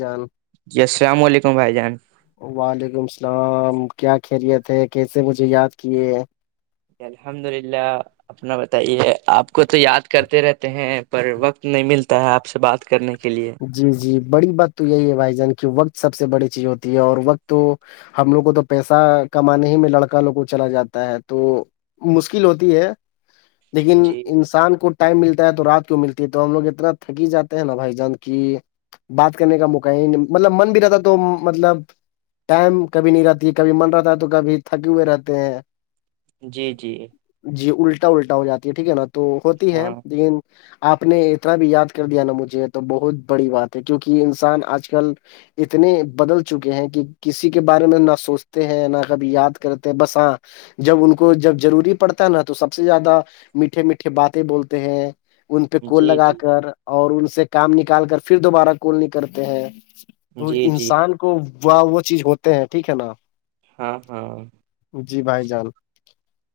جان [unintelligible] جی السلام علیکم بھائی جان وعلیکم السلام کیا خیریت ہے کیسے مجھے یاد کیے ہیں الحمد للہ اپنا بتائیے آپ کو تو یاد کرتے رہتے ہیں پر وقت نہیں ملتا ہے آپ سے بات کرنے کے لیے جی جی بڑی بات تو یہی ہے بھائی جان کی وقت سب سے بڑی چیز ہوتی ہے اور وقت تو ہم لوگ کو تو پیسہ کمانے ہی میں لڑکا لوگ کو چلا جاتا ہے تو مشکل ہوتی ہے لیکن جی انسان کو ٹائم ملتا ہے تو رات کو ملتی ہے تو ہم لوگ اتنا تھکی جاتے ہیں نا بھائی جانند کہ بات کرنے کا موقع ہی مطلب من بھی رہتا تو مطلب ٹائم کبھی نہیں رہتی ہے کبھی من رہتا ہے تو کبھی تھکے ہوئے رہتے ہیں جی جی جی الٹا الٹا ہو جاتی ہے ٹھیک ہے نا تو ہوتی ہے ہاں لیکن آپ نے اتنا بھی یاد کر دیا نا مجھے تو بہت بڑی بات ہے کیونکہ انسان آج کل اتنے بدل چکے ہیں کہ کسی کے بارے میں نہ سوچتے ہیں نہ کبھی یاد کرتے ہیں بس ہاں جب ان کو جب ضروری پڑتا ہے نا تو سب سے زیادہ میٹھے میٹھے باتیں بولتے ہیں ان پہ کول جی لگا جی کر اور ان سے کام نکال کر پھر دوبارہ کول نکلتے ہیں تو جی جی انسان کو و وہ چیز ہوتے ہیں ٹھیک ہے نا ہاں ہاں جی بھائی جان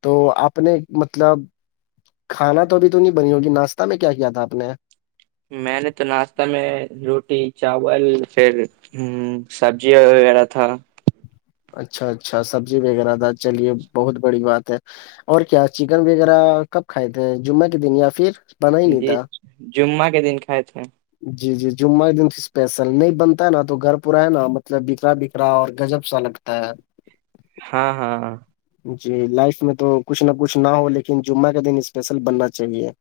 تو آپ نے مطلب کھانا تو ابھی تو نہیں بنی ہوگی ناشتہ میں کیا کیا تھا آپ نے میں نے تو ناشتہ میں روٹی چاول پھر ہوں سبزی وغیرہ تھا اچھا اچھا سبزی وغیرہ تھا چلیے بہت بڑی بات ہے اور کیا چکن وغیرہ کب کھائے تھ ہیں جمعہ کے دن یا پھر بنا ہی نہیں جی تھا جمعہ کے دن کھائے تھے جی جی جمعہ ایک دم اسپیشل نہیں بنتا ہے نا تو گھر پورا ہے نا مطلب بکھرا بکھ کا اور گجب سا لگتا ہے ہاں ہاں ہاں جی لائف میں تو کچھ نہ کچھ نہ ہو لیکن جمعہ کا دن اسپیشل بننا چاہیے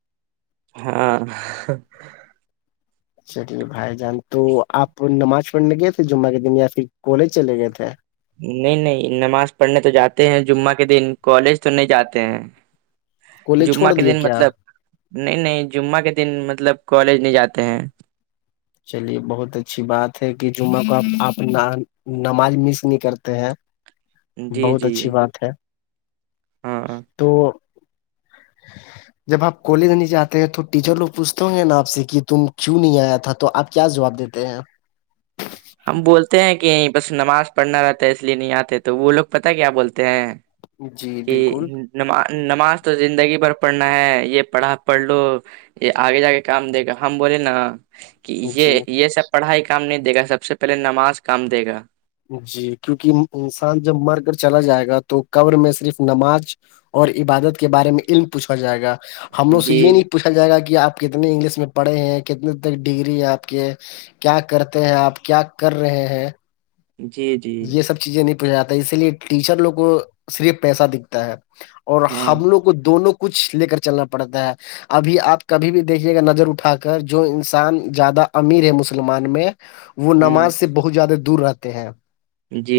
ہاں چلیے بھائی جان تو آپ نماز پڑھنے گئے تھے جمعہ کے دن یا پھر کالج چلے گئے تھے نہیں نہیں نماز پڑھنے تو جاتے ہیں جمعہ کے دن کالج تو نہیں جاتے ہیں کالج جمعہ چھوڑ کے دیے دن کیا مطلب نہیں نہیں جمعہ کے دن مطلب کالج نہیں جاتے ہیں چلیے بہت اچھی بات ہے کہ جمعہ کو آ نماز مس نہیں کرتے ہیں جی بہت جی اچھی بات ہے ہاں تو [inaudible] جب آپ کالج نہیں جاتے ہیں تو ٹیچر لوگ پوچتے ہ گے نا آپ سے کہ تم کیوں نہیں آیا تھا تو آپ کیا جواب دیتے ہیںپ ہم بولتے ہیں کہ بس نماز پڑھنا رہتا ہے اس لیے نہیں آتے تو وہ لوگ پت کیا بولتے ہیں جی کہ بالکل نم نماز تو زندگی بھر پڑھنا ہے یہ پڑھا پڑھ لو یہ آگے جا کے کام دے گا ہم بولے نا کہ جی یہ یہ سب پڑھائی کام نہیں دے گا سب سے پہلے نماز کام دے گا جی کیونکہ انسان جب مر کر چلا جائے گا تو قبر میں صرف نماز اور عبادت کے بارے میں علم پوچھا جائے گا ہم لوگ سے جی یہ نہیں پوچھا جائے گا کہ آپ کتنے انگلش میں پڑھے ہیں کتنے تک ڈگری ہے آپ کے کیا کرتے ہیں آپ کیا کر رہے ہیں جی جی یہ سب چیزیں نہیں پوچ جاتا اسی لیے ٹیچر لوگ کو صرف پیسہ دکھتا ہے اور ہاں ہم لووں کو دونوں کچھ لے کر چلنا پڑتا ہے ابھی آپ کبھی بھی دیکھیے گا نظر اٹھا کر جو انسان زیادہ امیر ہے مسلمان میں وہ ہوں نماز سے بہت زیادہ دور رہتے ہیں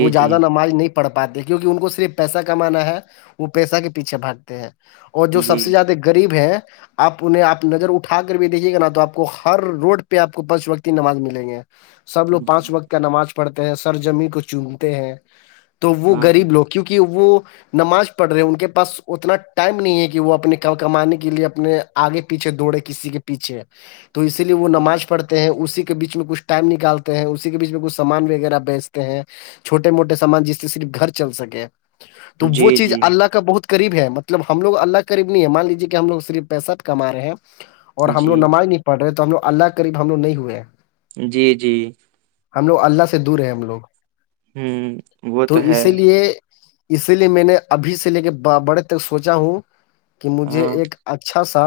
وہ جی زیادہ نماز نہیں پڑ پاتے کیونکہ ان کو صرف پیسہ کمانا ہے وہ پیسہ کے پیچھے بھاگتے ہیں اور اور جو جی سب سے زیادہ غریب ہیں آپ انہیں آپ نظر اٹھا کر بھی دیکھیے گا نا تو آپ کو ہر روڈ پہ آپ کو پچ وقتی نماز ملیں گے سب لوگ جی پانچ وقت کا نماز پڑھتے ہیں سر جمین کو چومتے ہیں تو وہ ہاں غریب لوگ ہاں کیونکہ کہ وہ نماز پڑھ رہے ہیں ان کے پاس اتنا ٹائم نہیں ہے کہ وہ اپنے کمانے کے لیے اپنے آگے پیچھے دوڑے کسی کے پیچھے تو اسی لیے وہ نماز پڑھتا ہیں اسی کے بیچ میں کچھ ٹائم نکالتے ہیں اسی کے بیچ میں کچھ سامان وغیرہ بیچتے ہیں چھوٹے موٹے سامان جس سے صرف گھر چل سکے تو جی وہ چیز جی اللہ کا بہت قریب ہے مطلب ہم لوگ اللہ قریب نہیں ہے مان لیجیے کہ ہم لوگ صرف پیسہ کما رہے ہیں اور ہم جی لوگ نماز نہیں پڑ رہے تو ہم لوگ اللہ کے قریب ہم لوگ نہیں ہوئے ہیں جی جی ہم لگ اللہ سے دور ہے ہم لوگ ہوں وہ تو ہے اسی لیے اسی لیے میں نے ابھی سے لے کے بڑے تک سوچا ہوں کہ مجھے ہاں ایک اچھا سا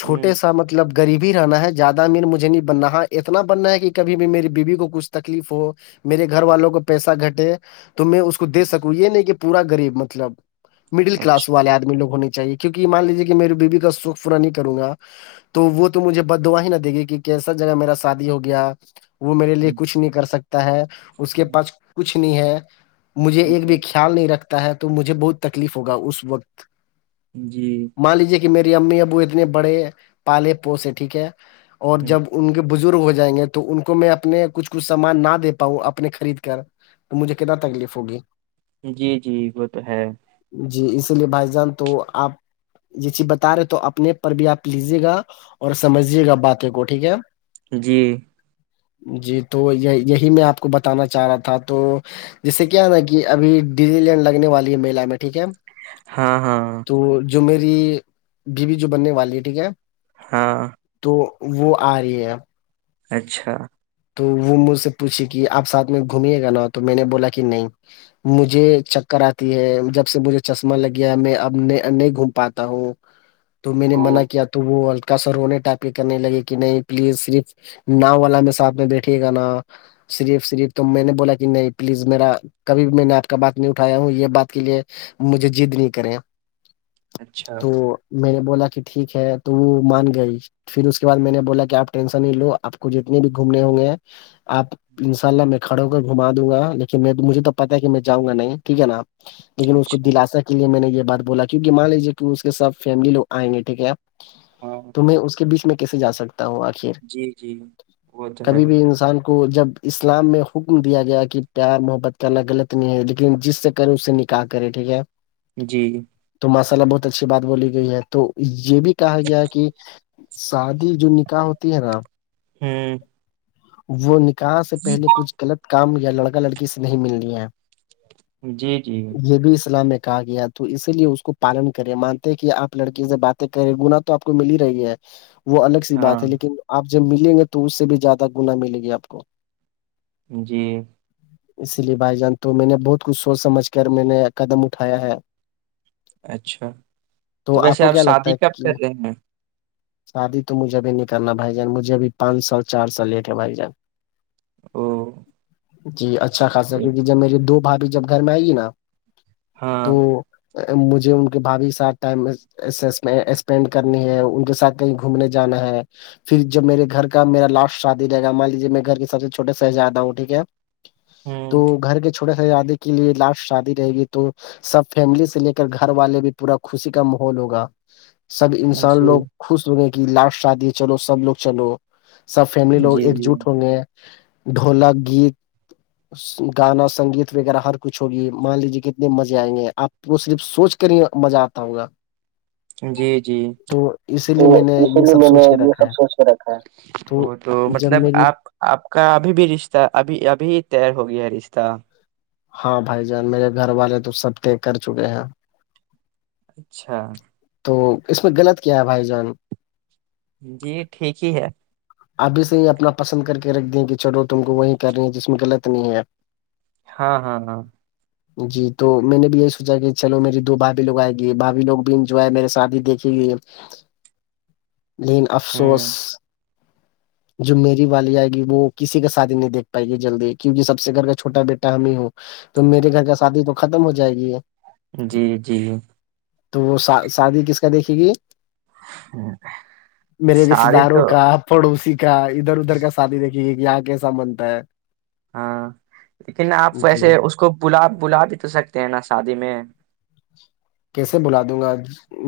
چھوٹے ہ سا مطلب غبی رہنا ہے زیادہ مین مجھے نہیں بننا اتنا بننا ہے کہ کب بھی میری بیوی کو کچھ تکلیف ہو میرے گھر والوں کا پیسہ گھٹے تو میں اس کو دے سکوں یہ نہیں کہ پورا غریب مطلب مڈل کلاس اچھا والے آدمی لوگ ہونے چاہیے کیونکہ یہ مان لیجیے کہ میری بیوی کا سکھ پورا نہیں کروں گا تو وہ تو مجھے بد دعا ہی نہ دے گی کہ کیسا جگہ میرا شادی ہو گیا وہ میرے لیے ہوں، کچھ نہیں کر سکتا ہے اس کے ہوں، پاس کچھ نہیں ہے مجھے ایک بھی خیال نہیں رکھتا ہے تو مجھے بہت تکلیف ہوگا اس وقت جی مان لیجیے کہ میری امی ابو اتنے بڑے پالے پوس ہے ٹھیک ہے اور ہوں، جب ان کے بزرگ ہو جائیں گے تو ان کو میں اپنے کچھ کچھ سامان نہ دیتے پؤ اپنے خرید کر تو مجھے کتنا تکلیف ہوگی جی جی وہ تو ہے جی اسی لیے بھائی جان تو آپ یہ چیز بتا رہے تو اپنے پر بھی آپ لیجیے گا اور سمجھیے گا باتیں کو ٹھیک ہے جی جی تو یہ یہی میں آپ کو بتانا چاہ رہا تھا تو جس سے کیا نا کہ ابھی ڈزی لینڈ لگنے والی ہے می میں ٹھیک ہے ہاں ہاں تو جو میری بیوی جو بننے والی ہے ٹھیک ہے ہاں تو وہ آ رہی ہے اب اچھا تو وہ مجھ سے پوچھی کہ آپ ساتھ میں گھمیے گا نا تو میں نے بولا کہ نہیں مجھے چکر آتی ہے جب سے مجھے چشمہ لگیا میں اب نہیں گھوم پاتا ہوں [inaudible] [unintelligible] تو میں نے منع کیا تو وہ ک سر ہوونے ٹپ کے کرنے لگے کہ نہیں پلیز صرف نا والا میں ساتھ میں بیٹھیے گا نا صریف صریف تو میں نے بولا کہ نہیں پلیز میرا کبھی بھی میں نے ناٹ کا بات نہیں اٹھایا ہوں یہ بات کے لیے مجھے جد نہیں کریں اچھا تو میں نے بولا کہ ٹھیک ہے تو وہ مان گئی پھر اس کے بعد میں نے بولا کہ آپ ٹینشن نہیں لو آپ کو جتنی بھی گھومنے ہوں گے ہیں آپ ان شاء اللہ میں کھڑوں ہو کر گھما دوں گا لیکن میں مجھے تو پتا ہے کہ میں جؤں گا نہیں ٹھیک ہے نا لیکن اس کو اچھا دلا سا لیے میں نے یہ بات بولا کیونکہ مان لیجیے کہ اس کے سب فیملی لوگئیں گے ٹھیک ہے ہاں تو میں اس کے بیچ میں کیسے جا سکتا ہوں آخر جی جی وہ تو ہے کبھی بھی انسان کو جب اسلام میں حکم دیا گیا کہ پیار محبت کرنا غلط نہیں ہے لیکن جس سے کر اسے نکل کیا کرے ٹھیک ہے جی جی تو ماشاء ال بہت اچھی بات بولی گئی ہے تو یہ بھی کہا گیا ہے کہ شادی جو نکاح ہوتی ہے نا ہوں وہ نکاح سے پہلے کچھ غلط کام یا لڑکا لڑکی سے نہیں مل رہ ہے جی جی یہ بھی اسلام میں کہا گیا تو اسی لیے اس کو پالن کرے مانتے کہ آپ لڑکی سے بات کریں گنا تو آپ کو مل ہی رہی ہے وہ الگ سی ہاں بات ہے لیکن آپ جب ملیں گے تو اس سے بھی زیادہ گنا ملے گی آپ کو جی اس لیے بھائی جان تو میں نے بہت کچھ سوچ سمجھ کر میں نے قدم اٹھایا ہے اچھا تو ویسے کو آپ کیا لگتا شادی ہے کب کہ کر رہے ہیں شادی تو مجھے بھی نہیں کرنا بھائی جان مجھے بھیھی پانچ سال چار سال لیٹ ہے بھائی جان او [unintelligible] جی اچھا خاصا تو- کیونکہ جب میے دو بھاابھی جب گھر میں آئے گی نا تو ہاں مجھے ان کے بھابھی ساتھ ٹائم اسپینڈ کرنی ہے ان کے ساتھ کہیں گھومنے جانا ہے پھر جب میرے گھر کا میرا لاسٹ شادی رہے گا مان لیجیے میں گھر کے سب سے چھوٹے شہزادہ ہوں ٹھیک ہے ہ تو گھر کے چ تھھوٹے س شادی کے لیے لاسٹ شادی رہے گی تو سب فیملی سے لے کر گھر والے بھی پورا خوشی کا ماحول ہوگا سب انسان جی لوگ خوش ہو گئے کہ لاسٹ شادی ہے چلو سب لوگ چلو سب فیملی لوگ جی ایک جٹ جی ہوں گے ہیں ڈھولک گیت گانا سنگیت وغیرہ ہر کچھ ہوگی مان لیجیے کتنے مزے آئیں گے آپ کو صرف سوچ کر ہی مزہ آتا ہوگا جی جی تو اسی تو لیے میں نے اسی یہ لیے سب میں نے سوچ کے یہ رکھا سب ہے سوچ کر رکھا وہ تو جب مطلب میری آپ آپ کا ابھی بھی رشتہ ابھی ابھی تییر ہو گیا رشتہ ہاں بھائی جان میرے گھر والے تو سب طے کر چکے ہیں اچھا تو اس میں غلط کیا ہے بھائی جان جی ٹھیک ہی ہے ابھی سے اپنا پسند کر کے رکھ د کہ چلو تم کو وہی کر رہی ہیں جس میں غلط نہیں ہے ہاں ہاں ہاں جی تو میں نے بھی یہی سوچا کہ چلو میری دو بھابھی لو آئے گی بھبھی لوگ بھی انجوائے میرے شادی دیکھی گئی [inaudible] لن ہ افسوس جو میری والی آئے گی وہ کسی کا سات ہی نہیں دیکھ پائے گی جلدی کیونکہ سب سے گھر کا چھوٹا بیٹا ہمیں ہو تو میرے گھر کا شادی تو ختم ہو جائے گی ہے جی جی تو وہ شادی کس کا دیکھے گی ہوں، میرے رشتے سارے تو داروں کا پڑوسی کا ادھر ادھر کا شادی دیکھیے گی کہ یہاں کیسا بنتا ہے ہاں لیکن آپ جی ویسے اس کو بلا بلا بھی تو سکتے ہیں نا شادی میں کیسے بلا دوں گا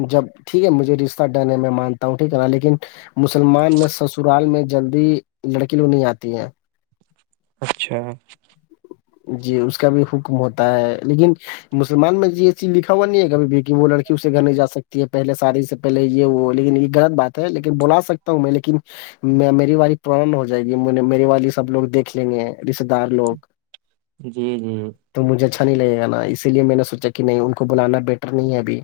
جب ٹھیک ہے مجھے رشتہ ڈن ہے میں مانتا ہوں ٹھیک ہے نا لیکن مسلمان میں سسرال میں جلدی لڑکی لوگ نہیں آتی ہے اچھا جی اس کا بھی حکم ہوتا ہے لیکن مسلمان میں یہ چیز لکھا ہوا نہیں ہے کبھی ب وہ لڑک اسے گھر نہیں جا سکتی ہے پہلے سادی سے پہلے یہ وہ لیکن یہ غلط بات ہے لیکن بلا سکتا ہوں میں لیکن میں میری والی پرن ہو جائے گی میری والی سب لوگ دیکھ لیں گے رشتے دار لوگ جی جی تو مجھے اچھا نہیں لگے گا نا اسی لیے میں نے سوچا کہ نہیں ان کو بلانا بیٹر نہیں ہے ابھی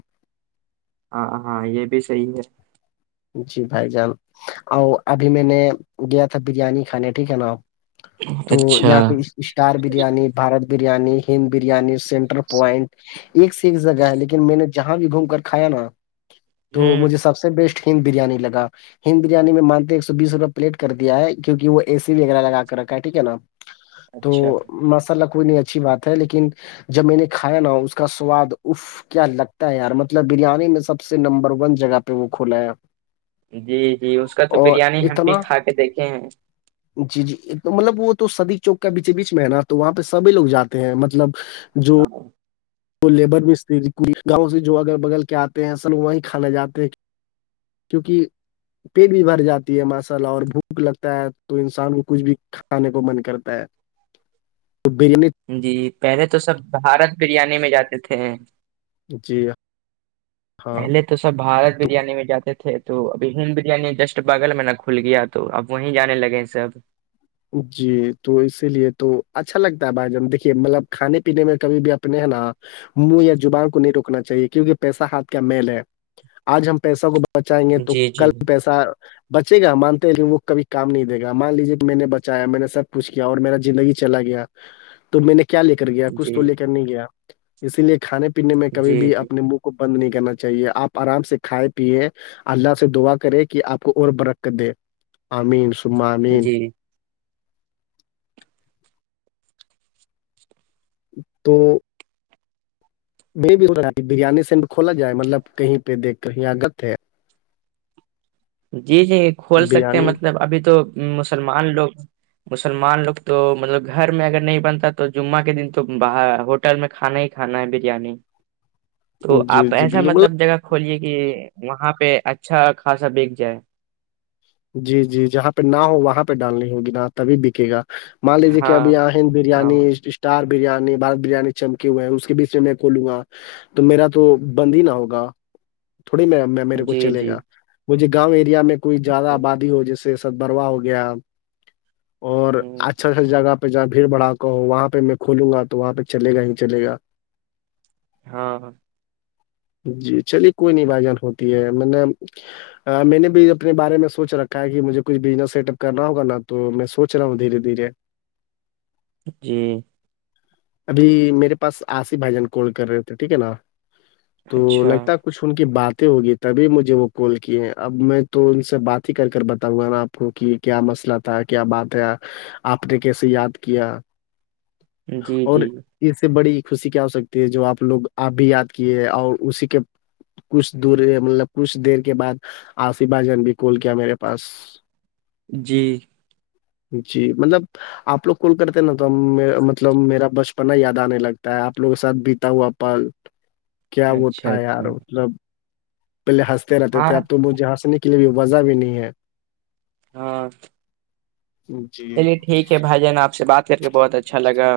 ہاں ہاں یہ بھی صحیح ہے جی بھائی جان اور ابھی میں نے گیا تھا بریانی کھانے ٹھیک ہے نا تو اچھا یہاں پہ اس star biryani Bharat biryani Hind biryani centre point ایک سے ایک جگہ ہے لیکن میں نے جہاں بھی گھوم کر کھایا نا تو ہ مجھے سب سے بیسٹ کنگ بریانی لگا ہند بریانی میں مانتے ایک سو بیس روپے پلیٹ کر دیا ہے کیک وہ اےی وغیرہ لگا کر رکھا ٹھیک ہے نا تو اچھا ماشاء اللہ کوئی نہیں اچھی بات ہے لیکن جب میں نے کھایا نا اس کا سواد اف کیا لگتا ہے یار مطلب بریانی میں سب سے نمبر ون جگہ پہ وہ کھولا ہے جی جی اس کا تو اور بریانی ہم بھی اتنا کھا کے دیکھے ہیں جی جی ایک مطلب وہ تو سبہی چوک بیچے بیچ میں ہے نا تو وہاں پہ سبھی لوگ جاتے ہیں مطلب جو ہیں کو لیبر مستریئی گاؤں سے جو اگر بغل کے آتے ہیں سل وہیں کھانا جاتے کیونکہ پیٹ بھی بھر جاتی ہے ماشاء اللہ اور بھوک لگتا ہے تو انسان کو کچھ بھی کھانے کو من کرتا ہے تو بریانی جی پہلے تو سب بھارت بریانی میں جاتے تھے جی ہاں پہلے تو سب بھارت تو بریانی میں جاتے تھے تو ابھی ہند بریانی جسٹ بغل میں ن کھل گیا تو اب وہیں جانے لگے ہیں سب جی تو اسی لیے تو اچھا لگتا ہے بھائی جان دیکھیے مطلب کھانے پینے میں کبھی بھی اپنے ہیں نا منہ یا جبان کو نہیں روکنا چاہیے کیونکہ پیسہ ہاتھ کا میل ہے آج ہم پیسہ کو ب بچائیں گے تو جی جی کل پیسہ بچے گا مانتے ہیں لیکن وہ کبھی کام نہیں دے گا مان لیجے میں نے چایا میں نے سب کچھ کیا اور میرا زندگی چلا گیا تو میں نے کیا لے کر گیا کچھ جی تو لے کر نہیں گیا اسی لیے کھانے پینے میں کبھی جی بھی جی اپنے کو بند نہیں کرنا چاہیے آپ آرام سے کھائے پیے اللہ سے دعا کرے کہ آپ کو اور برکت دے امین سہ امین جی تو میں بھی ہو بریانی سے بھی کھولا جائے مطلب کہیں پہ دیک کر یہاںگت ہے جی جی کھول سکتے ہیں بریانی مطلب ابھی تو مسلمان لوگ مسلمان لوگ تو مطلب گھر میں اگر نہیں بنتا تو جمعہ کے دن تو باہ ہوٹل میں کھانا ہی کھانا ہے بریانی تو جی آپ جی ایسا بالکل مطلب جگہ کھلیے کہ وہاں پہ اچھا خاصا بییک جائے جی جی جہاں پہ نہ ہو وہاں پہ ڈالنی ہوگی نا تبھی بکے گا مان لیجیے کہ ہاں ابھی اہن ہاں بریانی چار بریانی بارت بریانی چمکے ہوئے ہیں اس کے بیچ میں کھولوں گا تو میرا تو بند ہی نہ ہوگا تھوڑی م میں میرے کو جی چلے جی گا مجھے گاؤں ایریا میں کوئی زیادہ ہ آبادی ہو جیسے سدبروا ہو گیا اور اچھا ا جگہ پہ جہاں بھیڑ بڑا ہو وہاں پہ میں کھولوں گا تو وہاں پہ چلے گا ہی چل گا ہاں جی چلیے کوئی نہیں بھائی جان ہوتی ہے م نے میں نے بھیب اپنے بارے میں سوچ رکھا ہے کہ مجھے کچھ بزنس سیٹ اپ کرنا ہوگا تو میں سو رہا ہوں دھیرے دھیرے جی ابھی میرے پاس آصف بھائی جان کال کر رہے تھے ٹھیک ہے نا تو اچھا لگتا ہے کچھ ان کی باتیں ہوگی تبھی مجھے وہ کال کیے ہیں اب میں تو ان سے بات ہی کر کر بتاؤں گا نا آپ کو کہ کیا مسئلہ تھا کیا بات ہے آپ نے کیسے یاد کیا جی جی اور جی اس سے بڑی خوشی کیا ہو سکتی ہے جو آپ لوگ آپ بھی یاد کیے اور اسی کے کچھ دور مطلب کچھ دیر کے بعد آپ سباجن بھی کول کیا میرے پاس جی جی مطلب آپ لوگ کل کرتے ہیں نا تو مطلب میرا بچپنا یاد آنے لگتا ہے آپ لوگ کے ساتھ بیتا ہوا پل کیا وہ اچھا تھا یار اچھا مطلب پہلے ہنستے رہتے ہاں تھے اب تو مجھے ہنسنے کے لیے بھی وزہ بھی نہیں ہے ہاں جی چلیے ٹھیک ہے بھائی جان آپ سے بات کر کے بہت اچھا لگا